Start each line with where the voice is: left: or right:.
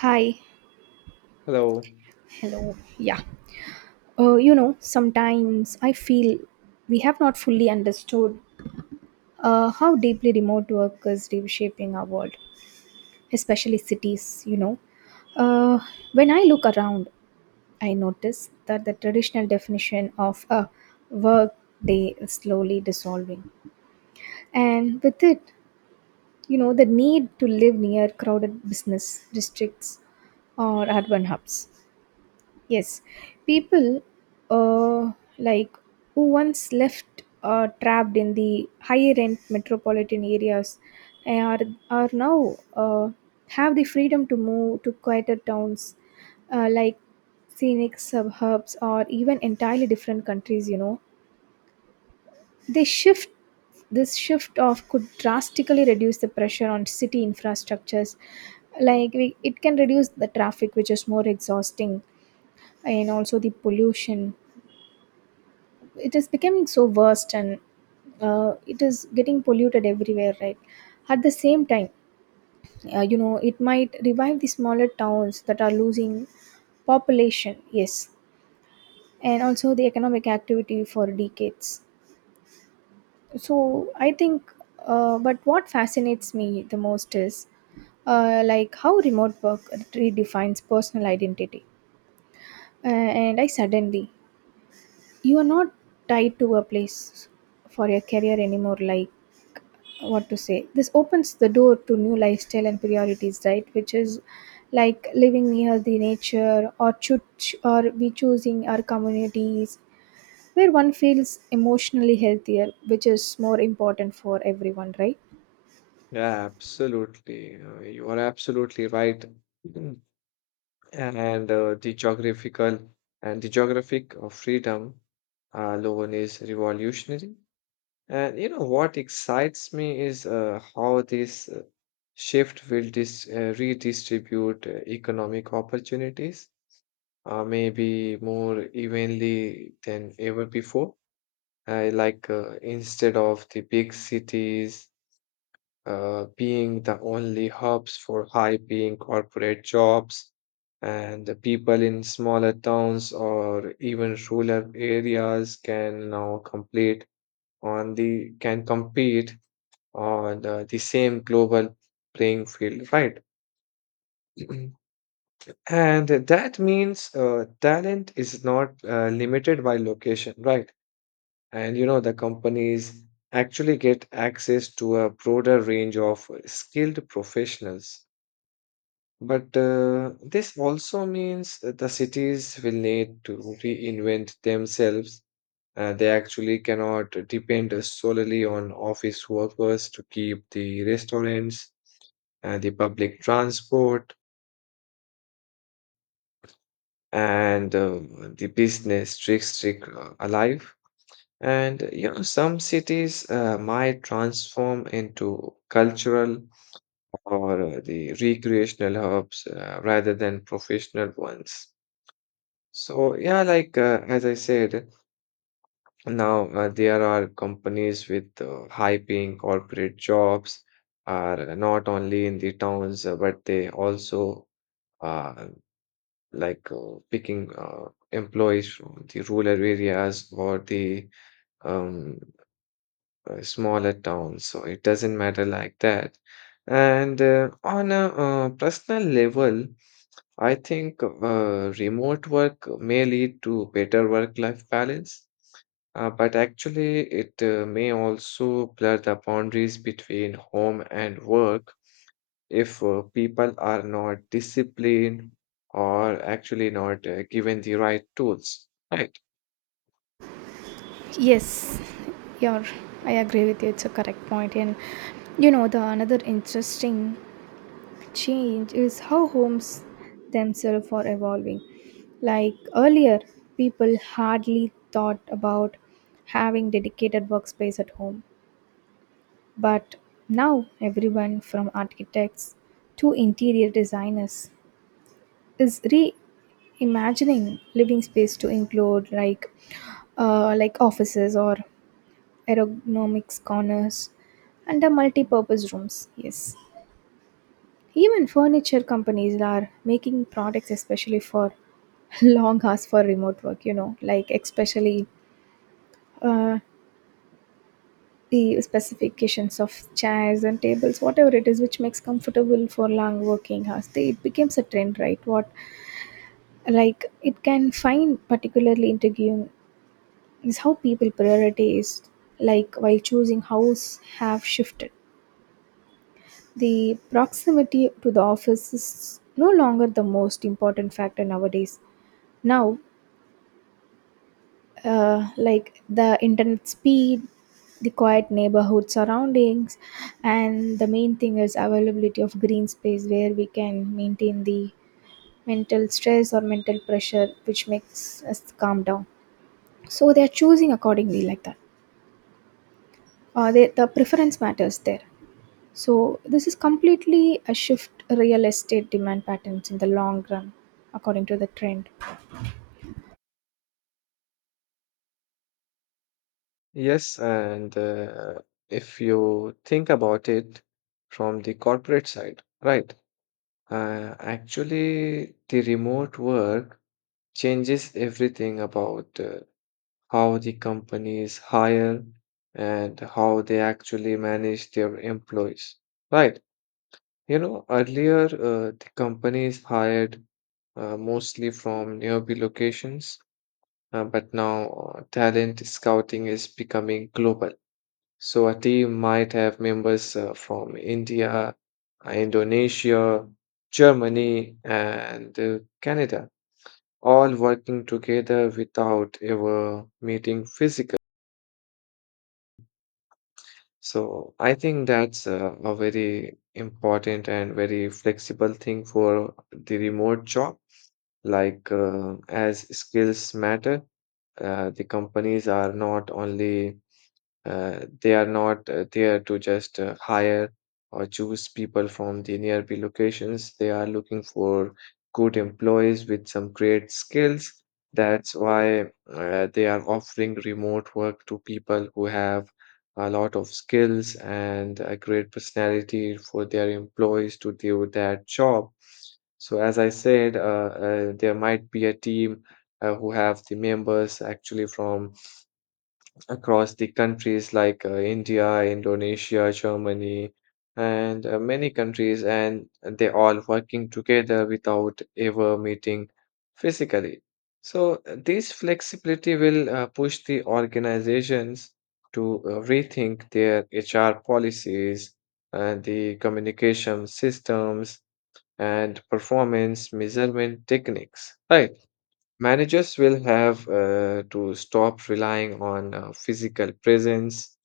right: Hi,
left: Hello.
right: hello. Yeah. You know, sometimes I feel we have not fully understood how deeply remote work is reshaping our world, especially cities, you know. Uh, when I look around, I notice that the traditional definition of a work day is slowly dissolving. And with it, you know, the need to live near crowded business districts or urban hubs. Yes, people uh, like who once left trapped in the higher end metropolitan areas eh, are are now have the freedom to move to quieter towns like scenic suburbs or even entirely different countries. You know, they shift this shift off could drastically reduce the pressure on city infrastructures like we, it can reduce the traffic which is more exhausting, and also the pollution. It is becoming so worst, and it is getting polluted everywhere, right? At the same time, you know, it might revive the smaller towns that are losing population, yes, and also the economic activity for decades. So I think, but what fascinates me the most is like how remote work redefines personal identity. And I suddenly, you are not tied to a place for your career anymore, like what to say, this opens the door to new lifestyle and priorities, right? Which is like living near the nature, or or we choosing our communities, where one feels emotionally healthier, which is more important for everyone, right?
left: Yeah, absolutely. You are absolutely right. Mm. And the geographic of freedom alone is revolutionary. And you know what excites me is how this shift will dis redistribute economic opportunities, maybe more evenly than ever before. Instead of the big cities being the only hubs for high paying corporate jobs. And the people in smaller towns or even rural areas can now complete on the can compete on the same global playing field, right? And that means talent is not limited by location, right? And you know, the companies actually get access to a broader range of skilled professionals. But this also means that the cities will need to reinvent themselves. They actually cannot depend solely on office workers to keep the restaurants, the public transport, and the business district alive. And you know, some cities might transform into cultural or the recreational hubs rather than professional ones. So yeah, as I said, now there are companies with high-paying corporate jobs are not only in the towns, but they also uh, picking employees from the rural areas or the um, smaller towns. So it doesn't matter like that. And on a personal level, I think remote work may lead to better work-life balance, but actually it may also blur the boundaries between home and work if people are not disciplined or actually not given the right tools, right?
right: Yes. You're, I agree with you, it's a correct point. And you know, the another interesting change is how homes themselves are evolving. Like earlier, people hardly thought about having dedicated workspace at home. But now, everyone from architects to interior designers is reimagining living space to include like offices or ergonomics corners and the multi-purpose rooms. Yes. Even furniture companies are making products especially for long hours for remote work, you know, like especially, uh, the specifications of chairs and tables, whatever it is, which makes comfortable for long working hours. They, it becomes a trend, right? What like it can find particularly intriguing is how people priorities, like while choosing house, have shifted. The proximity to the office is no longer the most important factor nowadays. Now, like the internet speed, the quiet neighborhood surroundings, and the main thing is availability of green space where we can maintain the mental stress or mental pressure, which makes us calm down. So they are choosing accordingly like that. They, the preference matters there. So this is completely a shift real estate demand patterns in the long run, according to the trend.
left: Yes, and if you think about it from the corporate side, right? Actually, the remote work changes everything about how the companies hire and how they actually manage their employees. Right. You know, earlier, the companies hired mostly from nearby locations, but now talent scouting is becoming global. So a team might have members from India, Indonesia, Germany, and Canada, all working together without ever meeting physically. So I think that's a very important and very flexible thing for the remote job. As skills matter, the companies are not only they are not there to just hire or choose people from the nearby locations. They are looking for good employees with some great skills. That's why they are offering remote work to people who have a lot of skills and a great personality for their employees to do that job. So as I said, there might be a team who have the members actually from across the countries India, Indonesia, Germany, and many countries, and they all working together without ever meeting physically. So, this flexibility will push the organizations to rethink their HR policies, the communication systems, and performance measurement techniques, right? Managers will have to stop relying on physical presence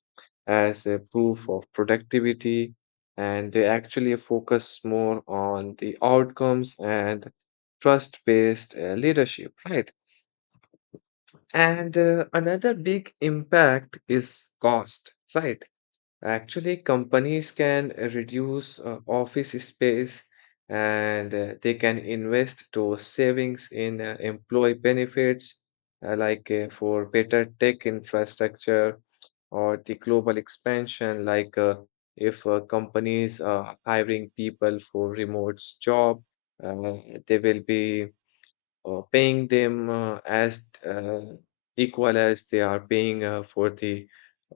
left: as a proof of productivity, and they actually focus more on the outcomes and trust-based leadership, right? And another big impact is cost, right? Actually, companies can reduce office space and they can invest those savings in employee benefits, for better tech infrastructure or the global expansion, if companies are hiring people for remote job, uh, they will be or paying them as equal as they are paying for the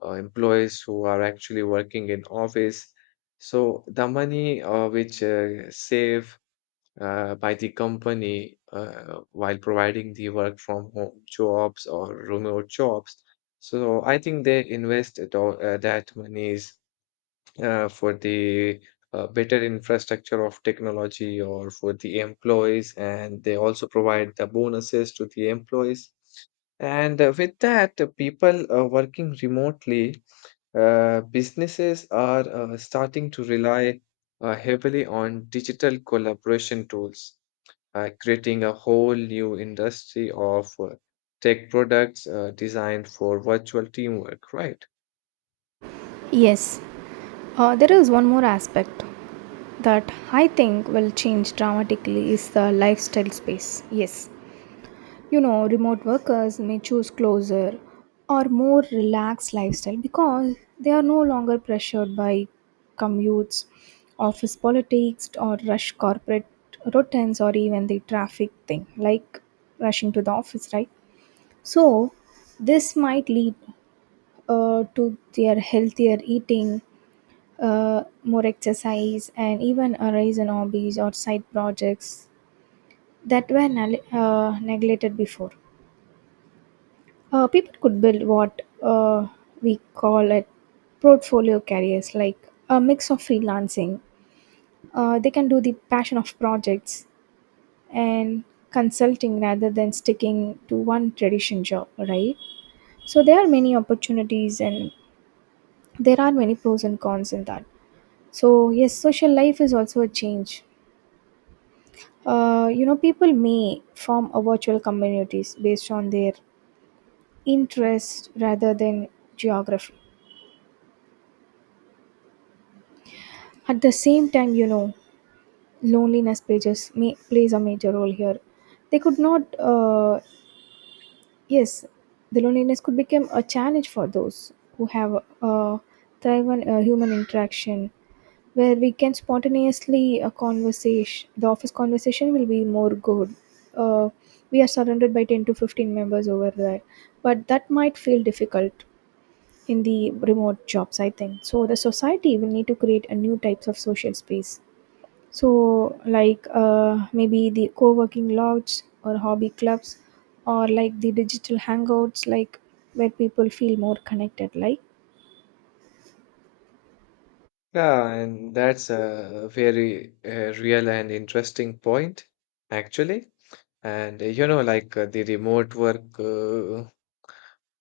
left: employees who are actually working in office. So the money which save by the company while providing the work from home jobs or remote jobs. So I think they invest it all, that money for the better infrastructure of technology or for the employees, and they also provide the bonuses to the employees. And with that, people working remotely, businesses are starting to rely heavily on digital collaboration tools creating a whole new industry of tech products designed for virtual teamwork, right?
right: Yes, there is one more aspect that I think will change dramatically is the lifestyle space. Yes, you know, remote workers may choose closer or more relaxed lifestyle because they are no longer pressured by commutes, office politics, or rush corporate routines, or even the traffic thing like rushing to the office, right? So, this might lead to their healthier eating, more exercise, and even a rise in hobbies or side projects that were neglected before. People could build what we call it portfolio careers, like a mix of freelancing. They can do the passion of projects and consulting rather than sticking to one tradition job, right? So there are many opportunities and there are many pros and cons in that. So yes, social life is also a change. You know, people may form a virtual communities based on their interest rather than geography. At the same time, you know, loneliness pages may plays a major role here. They could not yes, the loneliness could become a challenge for those who have uh, thrive on human interaction, where we can spontaneously a conversation, the office conversation will be more good. uh, we are surrounded by 10 to 15 members over there, but that might feel difficult in the remote jobs, I think. So the society will need to create a new types of social space. So like maybe the co-working lodges or hobby clubs, or like the digital hangouts, like where people feel more connected, like,
left: Yeah, and that's a very real and interesting point, actually. And you know, the remote work uh,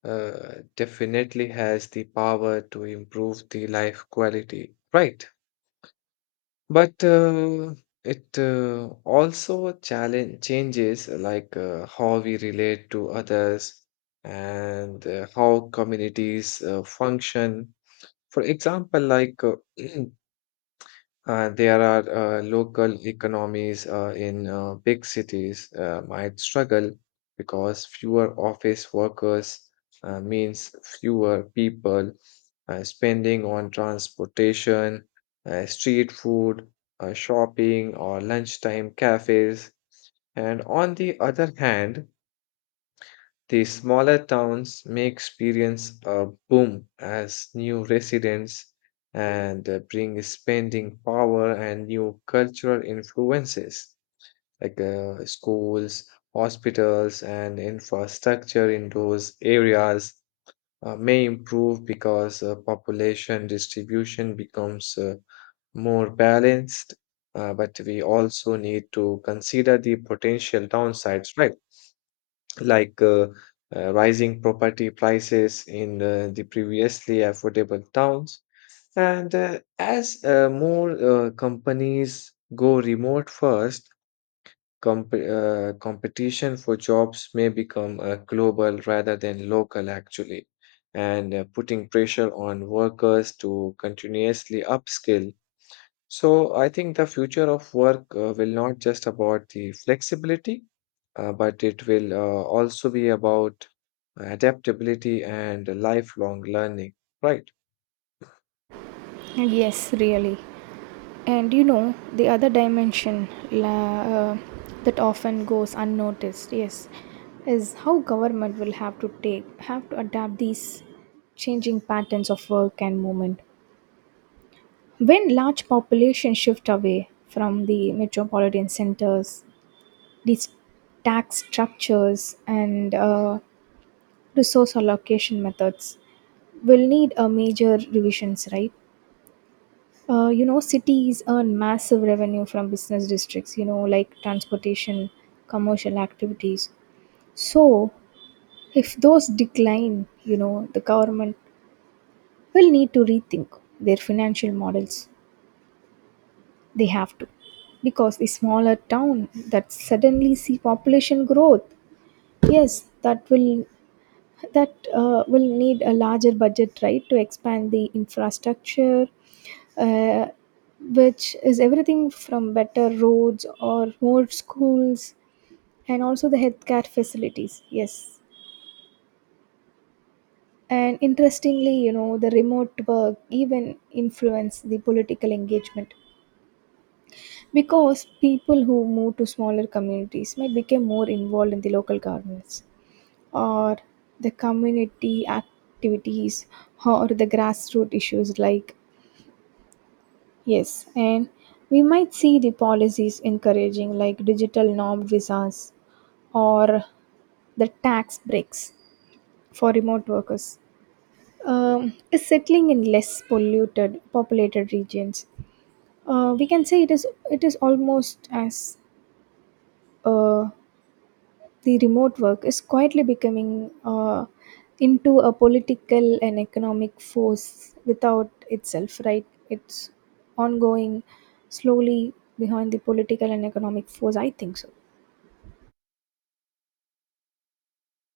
left: uh, definitely has the power to improve the life quality, right? But it also challenge changes how we relate to others and how communities function. For example, There are local economies in big cities might struggle because fewer office workers means fewer people spending on transportation, street food, shopping, or lunchtime cafes. And on the other hand, the smaller towns may experience a boom as new residents and bring spending power and new cultural influences schools, hospitals, and infrastructure in those areas may improve because population distribution becomes more balanced. But we also need to consider the potential downsides, right? like uh, Rising property prices in the previously affordable towns. And as more companies go remote first, competition for jobs may become global rather than local, actually, and putting pressure on workers to continuously upskill. So I think the future of work will not just about the flexibility, but it will also be about adaptability and lifelong learning, right?
right: yes, really. And you know, the other dimension la, that often goes unnoticed, yes, is how government will have to take have to adapt these changing patterns of work and movement. When large populations shift away from the metropolitan centers, these tax structures and resource allocation methods will need a major revisions, right? You know, cities earn massive revenue from business districts, you know, like transportation, commercial activities. So if those decline, you know, the government will need to rethink their financial models. They have to, because the smaller town that suddenly see population growth, yes, that will, that will need a larger budget, right, to expand the infrastructure, uh, which is everything from better roads or more schools and also the healthcare facilities, yes. And interestingly, you know, the remote work even influence the political engagement, because people who move to smaller communities might become more involved in the local governments, or the community activities, or the grassroots issues, like, yes. And we might see the policies encouraging like digital norm visas, or the tax breaks for remote workers is settling in less polluted populated regions. We can say it is, almost as, uh, the remote work is quietly becoming into a political and economic force without itself, right? It's ongoing slowly behind the political and economic force, I think so.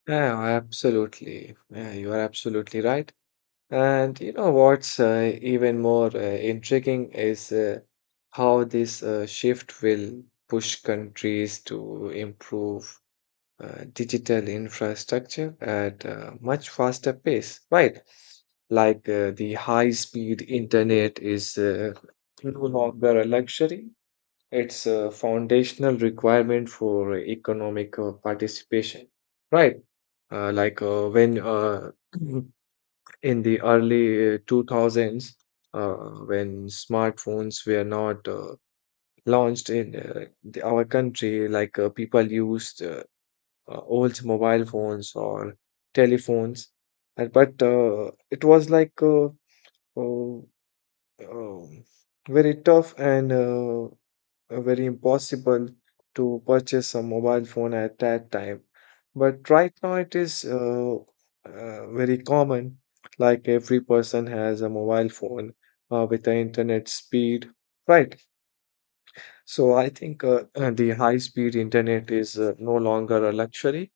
left: Yeah, absolutely. Yeah, you are absolutely right. And you know what's even more intriguing is how this shift will push countries to improve digital infrastructure at a much faster pace, right? The high speed internet is no longer a luxury, it's a foundational requirement for economic participation, right? Like when In the early 2000s, uh, when smartphones were not launched in our country, people used old mobile phones or telephones. But it was uh, um, very tough and very impossible to purchase a mobile phone at that time. But right now it is very common. Like every person has a mobile phone with the internet speed, right? So I think the high speed internet is no longer a luxury,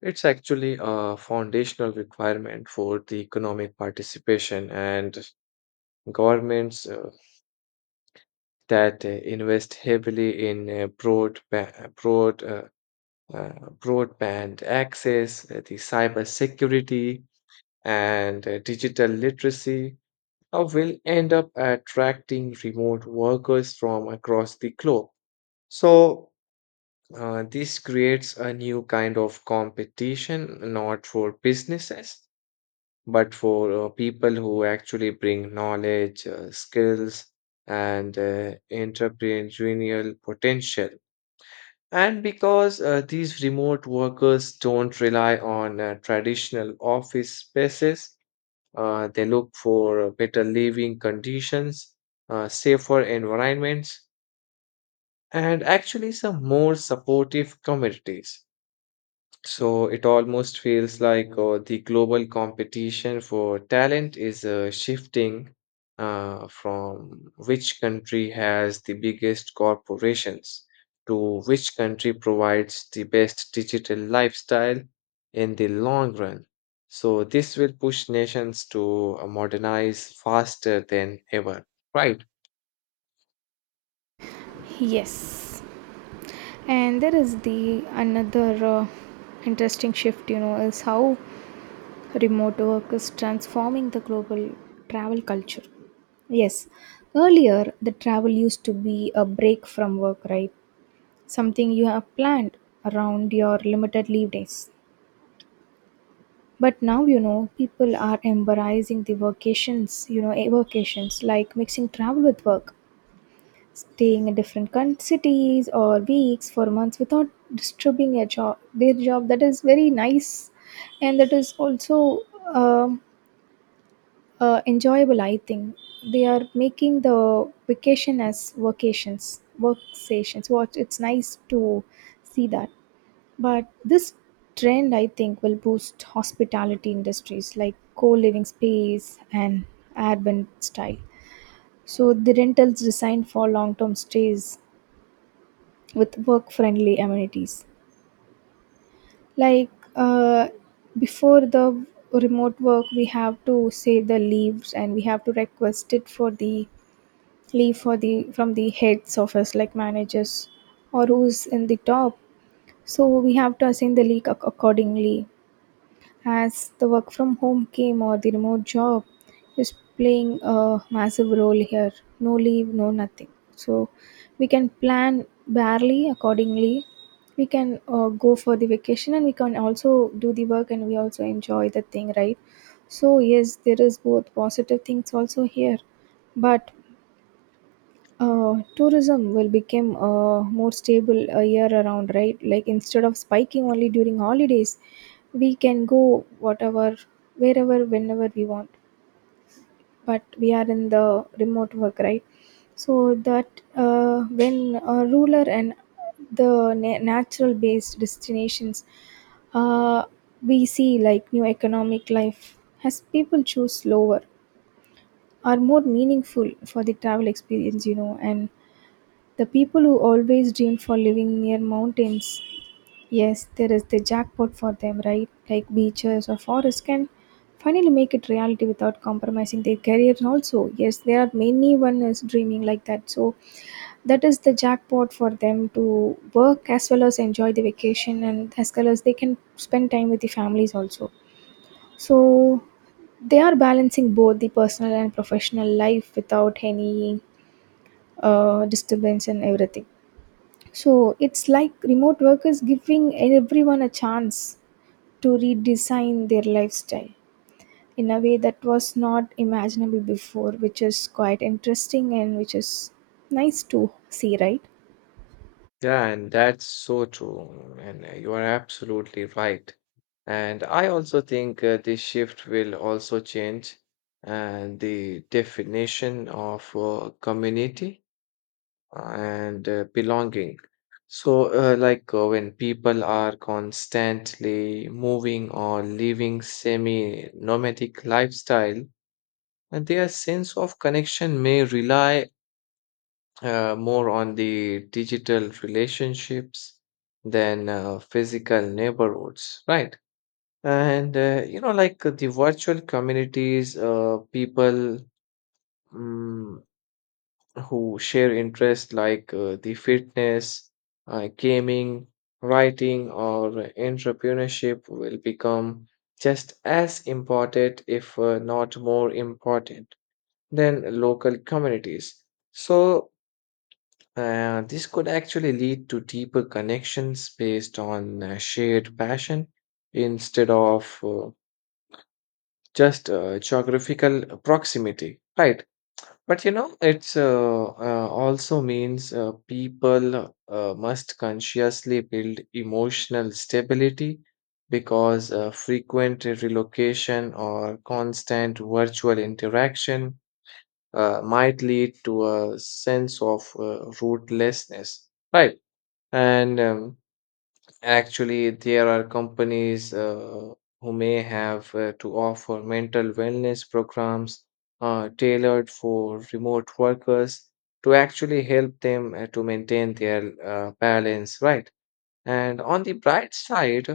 left: it's actually a foundational requirement for the economic participation and governments that invest heavily in uh, broadband access, the cyber security, and digital literacy will end up attracting remote workers from across the globe. So, this creates a new kind of competition, not for businesses, but for people who actually bring knowledge, skills, and entrepreneurial potential, and because these remote workers don't rely on traditional office spaces, they look for better living conditions, safer environments, and actually some more supportive communities. So it almost feels like the global competition for talent is shifting from which country has the biggest corporations to which country provides the best digital lifestyle in the long run. So this will push nations to modernize faster than ever, right?
right: Yes, and there is the another interesting shift, you know, is how remote work is transforming the global travel culture. Yes, earlier, the travel used to be a break from work, right? Something you have planned around your limited leave days. But now, you know, people are embracing the vacations, you know, vacations like mixing travel with work, staying in different cities or weeks for months without disturbing your job, their job. That is very nice, and that is also um enjoyable. I think they are making the vacation as vacations, work stations. What it's nice to see that. But this trend, I think, will boost hospitality industries like co-living space and urban style. So the rentals designed for long-term stays with work-friendly amenities. Like uh, before the remote work, we have to say the leaves, and we have to request it for the leave for the from the heads office, like managers or who's in the top. So we have to assign the leave accordingly. As the work from home came, or the remote job is playing a massive role here, no leave, no nothing. So we can plan barely accordingly. We can go for the vacation, and we can also do the work, and we also enjoy the thing, right? So yes, there is both positive things also here. But tourism will become more stable year around, right? Like instead of spiking only during holidays, we can go whatever, wherever, whenever we want. But we are in the remote work, right? So that when ruler and the natural based destinations, uh, we see like new economic life, as people choose slower are more meaningful for the travel experience, you know. And the people who always dream for living near mountains, yes, there is the jackpot for them, right? Like beaches or forests can finally make it reality without compromising their careers also. Yes, there are many one is dreaming like that. So that is the jackpot for them to work as well as enjoy the vacation, and as well as they can spend time with the families also. So they are balancing both the personal and professional life without any disturbance and everything. So it's like remote work is giving everyone a chance to redesign their lifestyle in a way that was not imaginable before, which is quite interesting and which is nice to see, right?
left: Yeah, and that's so true. And you are absolutely right. And I also think this shift will also change the definition of community and belonging. So, when people are constantly moving or living semi-nomadic lifestyle, and their sense of connection may rely more on the digital relationships than physical neighborhoods, right? And you know, the virtual communities, people mm, who share interests the fitness, gaming, writing, or entrepreneurship will become just as important, if not more important, than local communities. So, this could actually lead to deeper connections based on shared passion instead of just geographical proximity, right? But you know, it's also means people must consciously build emotional stability because frequent relocation or constant virtual interaction might lead to a sense of rootlessness, right? And Actually, there are companies who may have to offer mental wellness programs tailored for remote workers to actually help them to maintain their balance, right? And on the bright side,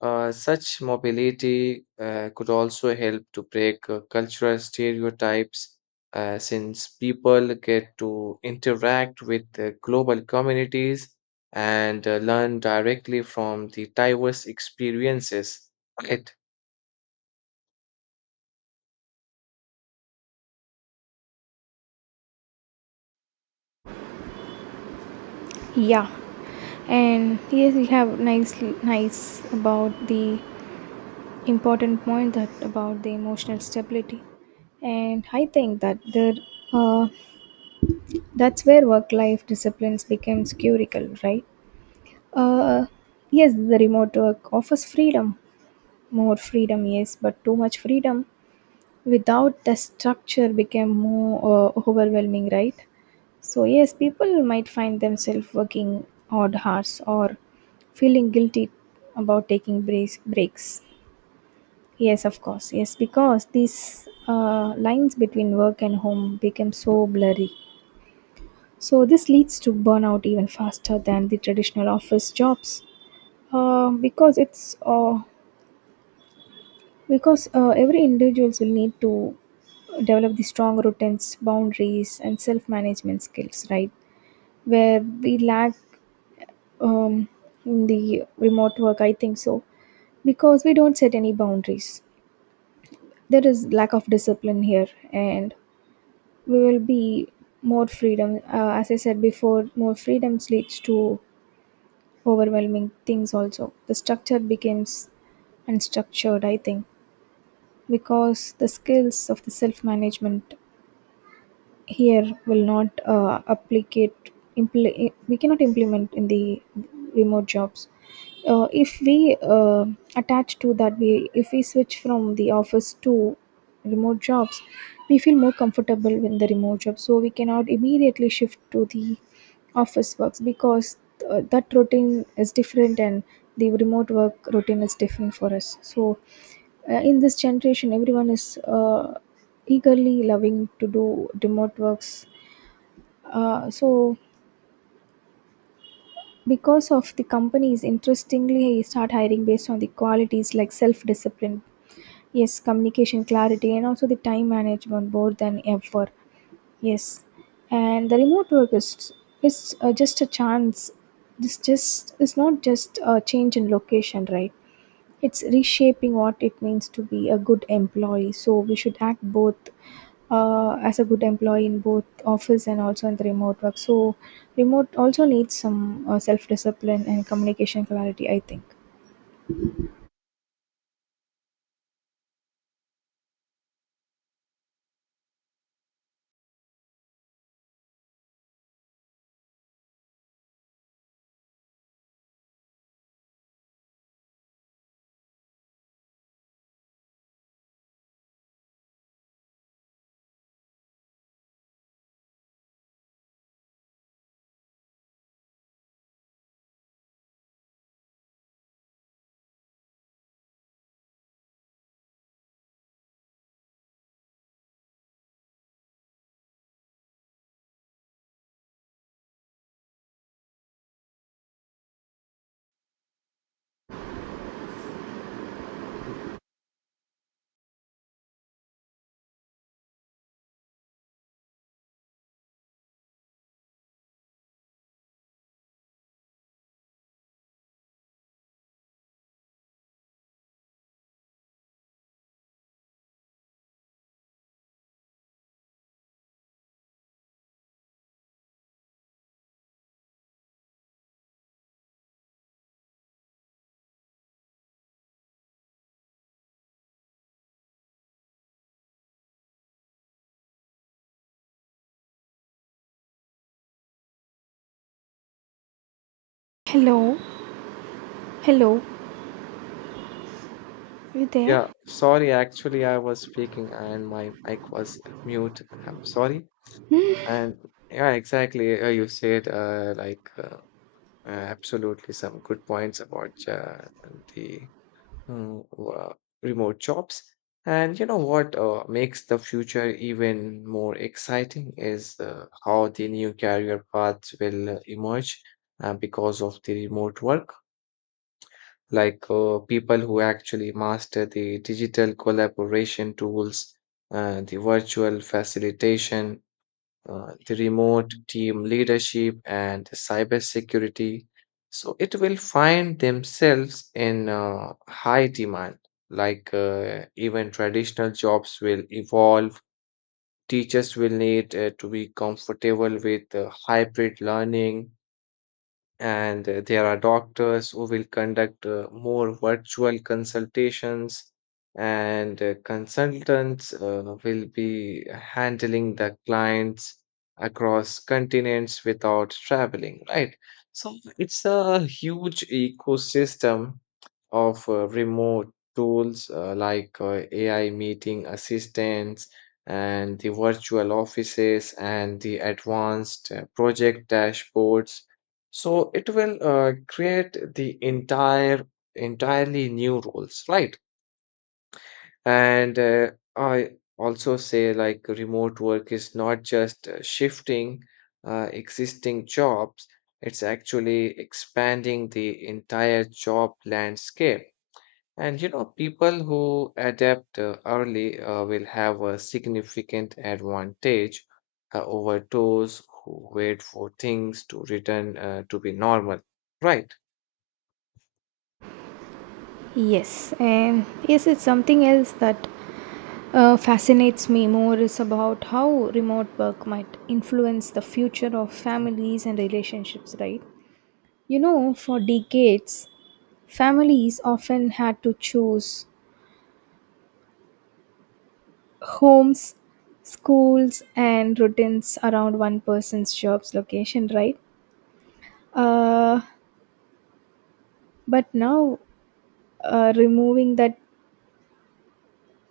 left: such mobility could also help to break cultural stereotypes since people get to interact with the global communities and learn directly from the diverse experiences. Right.
right: Yeah. And here we have nicely nice about the important point that about the emotional stability. And I think that there, uh, that's where work life disciplines becomes curical, right? Uh, yes, the remote work offers freedom, more freedom, yes, but too much freedom without the structure became more overwhelming, right? So yes, people might find themselves working odd hours or feeling guilty about taking breaks. Yes, of course, yes, because these lines between work and home become so blurry. So this leads to burnout even faster than the traditional office jobs because it's because every individuals will need to develop the strong routines boundaries and self-management skills, right? Where we lack um, in the remote work, I think so, because we don't set any boundaries. There is lack of discipline here and we will be more freedom, as I said before, more freedoms leads to overwhelming things. Also the structure becomes unstructured, I think, because the skills of the self management here will not applicate. We cannot implement in the remote jobs. If we attach to that, we, if we switch from the office to remote jobs, we feel more comfortable in the remote job, so we cannot immediately shift to the office works because that routine is different and the remote work routine is different for us. So in this generation everyone is eagerly loving to do remote works. So because of the companies interestingly start hiring based on the qualities like self discipline, yes, communication clarity and also the time management more than ever. Yes, and the remote work is is just a chance. This just is not just a change in location, right? It's reshaping what it means to be a good employee. So we should act both as a good employee in both office and also in the remote work. So remote also needs some self discipline and communication clarity, I think. Hello, hello, you there?
left: Yeah, sorry, actually, I was speaking and my mic was mute. I'm sorry. And yeah, exactly. You said like Absolutely, some good points about the mm, wo- remote jobs. And you know what makes the future even more exciting is how the new career paths will emerge because of the remote work. People who actually master the digital collaboration tools, the virtual facilitation, the remote team leadership and cybersecurity. So it will find themselves in high demand. Even traditional jobs will evolve. Teachers will need to be comfortable with hybrid learning and there are doctors who will conduct more virtual consultations, and consultants will be handling the clients across continents without traveling, right? So it's a huge ecosystem of remote tools like AI meeting assistants and the virtual offices and the advanced project dashboards. So it will create the entirely new roles, right? And I also say, like, remote work is not just shifting existing jobs, it's actually expanding the entire job landscape, and you know, people who adapt early will have a significant advantage over those who wait for things to return to be normal. Right.
right: Yes, and yes, it's something else that fascinates me more is about how remote work might influence the future of families and relationships, right? You know, for decades, families often had to choose homes, schools, and routines around one person's job's location, right? Uh, but now, removing that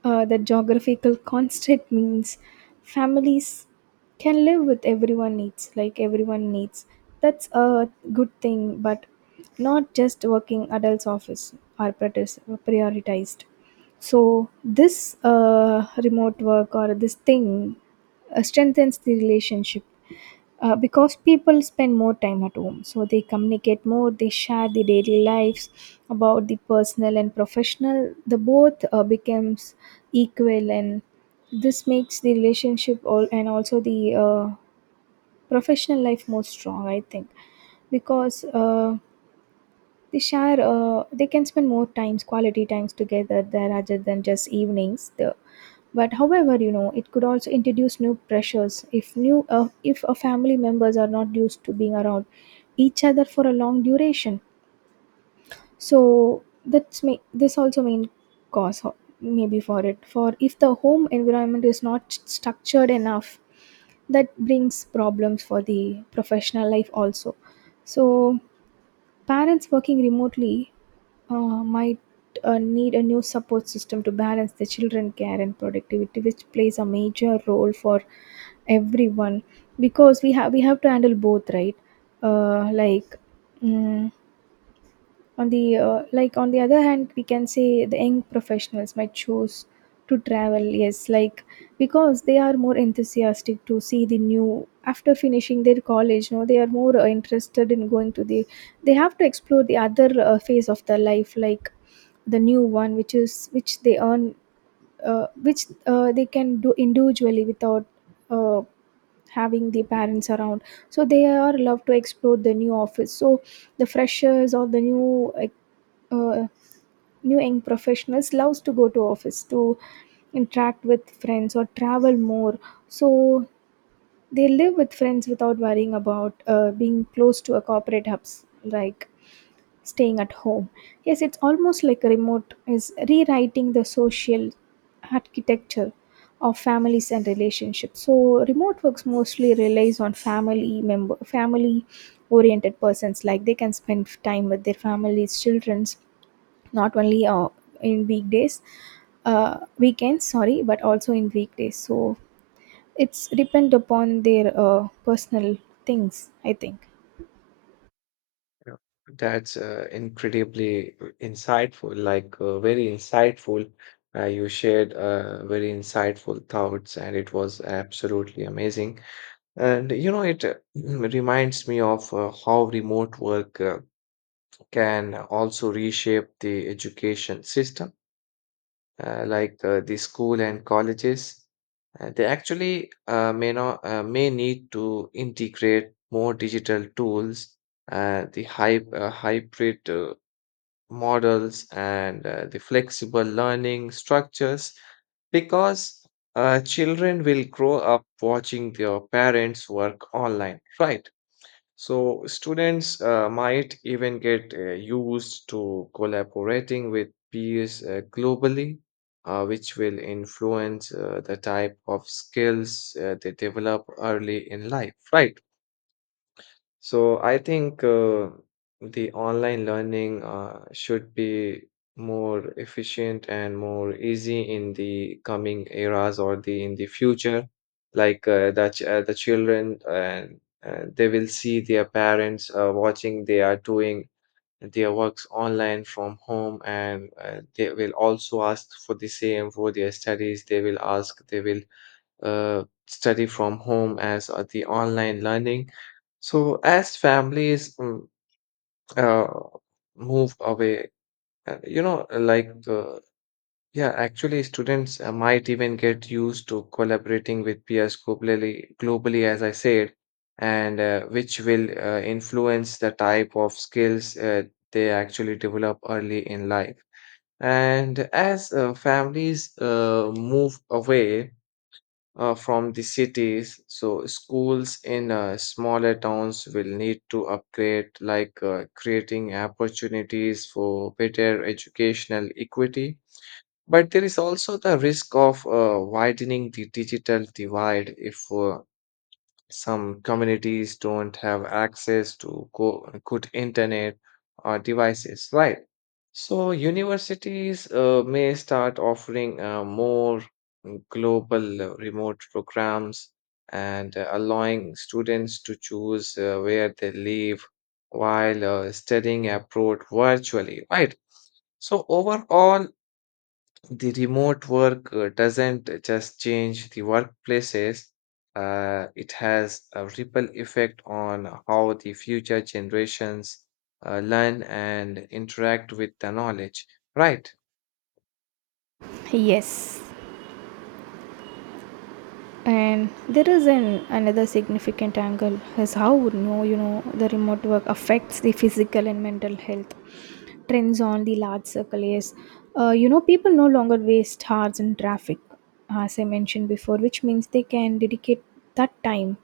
right: the geographical constant means families can live with everyone needs, like everyone needs, that's a good thing, but not just working adults office are prioritized. So this remote work or this thing strengthens the relationship because people spend more time at home, so they communicate more, they share the daily lives about the personal and professional, the both becomes equal, and this makes the relationship all and also the professional life more strong, I think, because they share. They can spend more times, quality times together there rather than just evenings. The, but however, you know, it could also introduce new pressures if new, if a family members are not used to being around each other for a long duration. So that's may this also main cause maybe for it. For if the home environment is not structured enough, that brings problems for the professional life also. So parents working remotely might need a new support system to balance the children care and productivity, which plays a major role for everyone, because we have to handle both, right? Like mm on the, like on the other hand, we can say the young professionals might choose to travel, yes, like because they are more enthusiastic to see the new after finishing their college. No, they are more interested in going to the, they have to explore the other phase of their life, like the new one which is, which they earn, which they can do individually without uh, having the parents around. So they are love to explore the new office. So the freshers or the new uh, new young professionals loves to go to office to interact with friends or travel more. So they live with friends without worrying about being close to a corporate hubs like staying at home. Yes, it's almost like a remote is rewriting the social architecture of families and relationships. So remote works mostly relies on family member, family oriented persons, like they can spend time with their families, children's, not only in weekdays, weekends, sorry, but also in weekdays. So it's depend upon their personal things, I think.
left: Yeah. That's incredibly insightful, like very insightful. You shared very insightful thoughts, and it was absolutely amazing. And you know, it reminds me of how remote work can also reshape the education system, like the school and colleges. They actually may not may need to integrate more digital tools, hybrid models, and the flexible learning structures, because children will grow up watching their parents work online, right? So students might even get used to collaborating with peers globally, which will influence the type of skills they develop early in life, right? So I think the online learning should be more efficient and more easy in the coming eras or the in the future. The children and they will see their parents watching they are doing their works online from home, and they will also ask for the same for their studies. They will ask, they will study from home as the online learning. So as families uh, move away, uh, you know, uh, like uh, yeah, actually students might even get used to collaborating with peers globally, globally, as I said, and which will influence the type of skills they actually develop early in life. And as families move away, from the cities. So schools in smaller towns will need to upgrade, like creating opportunities for better educational equity. But there is also the risk of widening the digital divide if some communities don't have access to good internet or devices, right? So universities may start offering more global remote programs, and allowing students to choose where they live while studying abroad virtually, right? So overall, the remote work doesn't just change the workplaces, it has a ripple effect on how the future generations learn and interact with the knowledge. Right.
right: Yes, and there is an another significant angle is how would know, you know, the remote work affects the physical and mental health trends on the large circle is, you know, people no longer waste hours in traffic, as I mentioned before, which means they can dedicate that time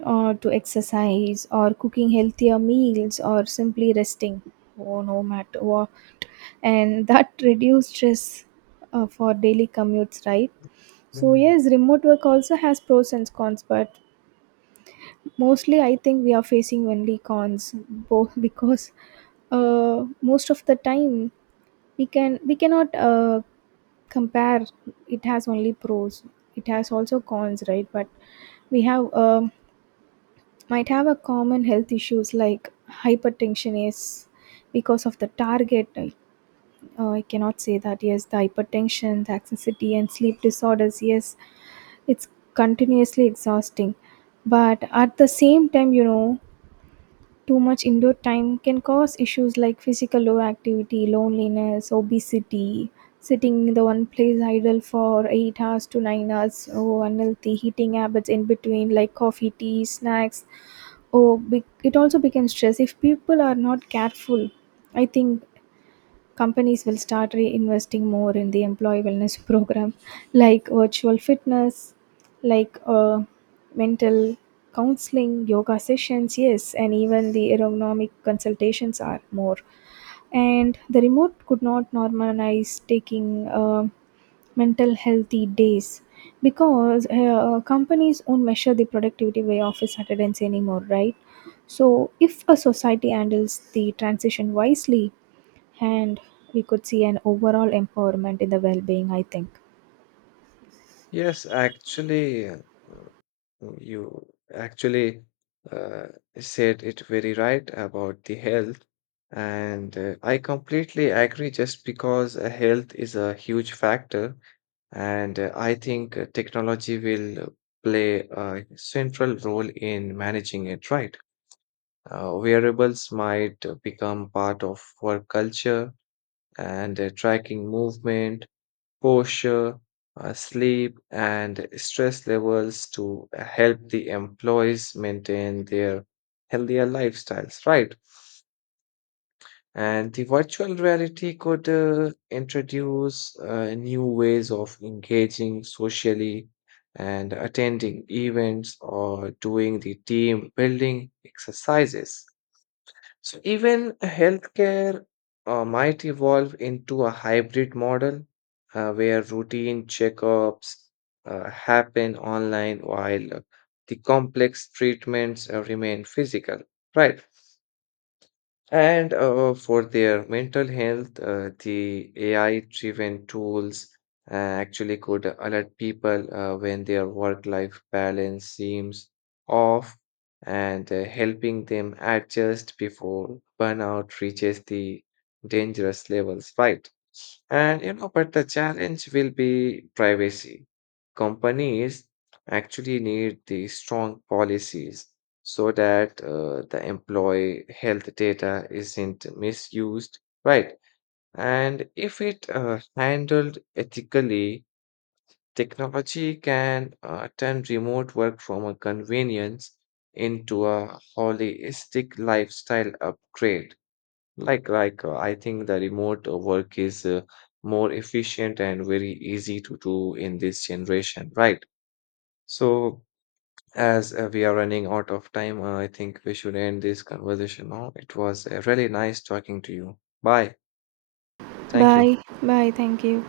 right: or to exercise or cooking healthier meals or simply resting, oh, no matter what, and that reduces stress for daily commutes, right? So
left: Mm.
right: yes, remote work also has pros and cons, but mostly I think we are facing only cons both, because most of the time we cannot compare. It has only pros, it has also cons, right? But we have, might have a common health issues like hypertension, yes, because of the target I cannot say that, yes, the hypertension, the anxiety and sleep disorders, yes, it's continuously exhausting. But at the same time, you know, too much indoor time can cause issues like physical low activity, loneliness, obesity, sitting in the one place idle for 8 hours to 9 hours, oh, unhealthy heating habits in between like coffee, tea, snacks. Oh, it also becomes stress if people are not careful. I think companies will start reinvesting more in the employee wellness program like virtual fitness, like mental counseling, yoga sessions, yes, and even the ergonomic consultations are more. And the remote could not normalize taking mental healthy days, because companies won't measure the productivity by office attendance anymore, right? So if a society handles the transition wisely, and we could see an overall empowerment in the well-being, I think.
left: Yes, actually, you actually uh, said it very right about the health, and I completely agree, just because health is a huge factor. And I think technology will play a central role in managing it, right? Wearables might become part of work culture, and tracking movement, posture, sleep, and stress levels to help the employees maintain their healthier lifestyles, right? And the virtual reality could introduce new ways of engaging socially and attending events or doing the team building exercises. So, even healthcare might evolve into a hybrid model where routine checkups happen online while the complex treatments remain physical, right? And for their mental health, the AI-driven tools actually could alert people when their work-life balance seems off, and helping them adjust before burnout reaches the dangerous levels, right? And you know, but the challenge will be privacy. Companies actually need the strong policies so that the employee health data isn't misused, right? And if it handled ethically, technology can turn remote work from a convenience into a holistic lifestyle upgrade. Like, I think the remote work is more efficient and very easy to do in this generation, right? So, as we are running out of time, I think we should end this conversation now. It was really nice talking to you. Bye. Thank you.
right: Bye. Bye. Thank you.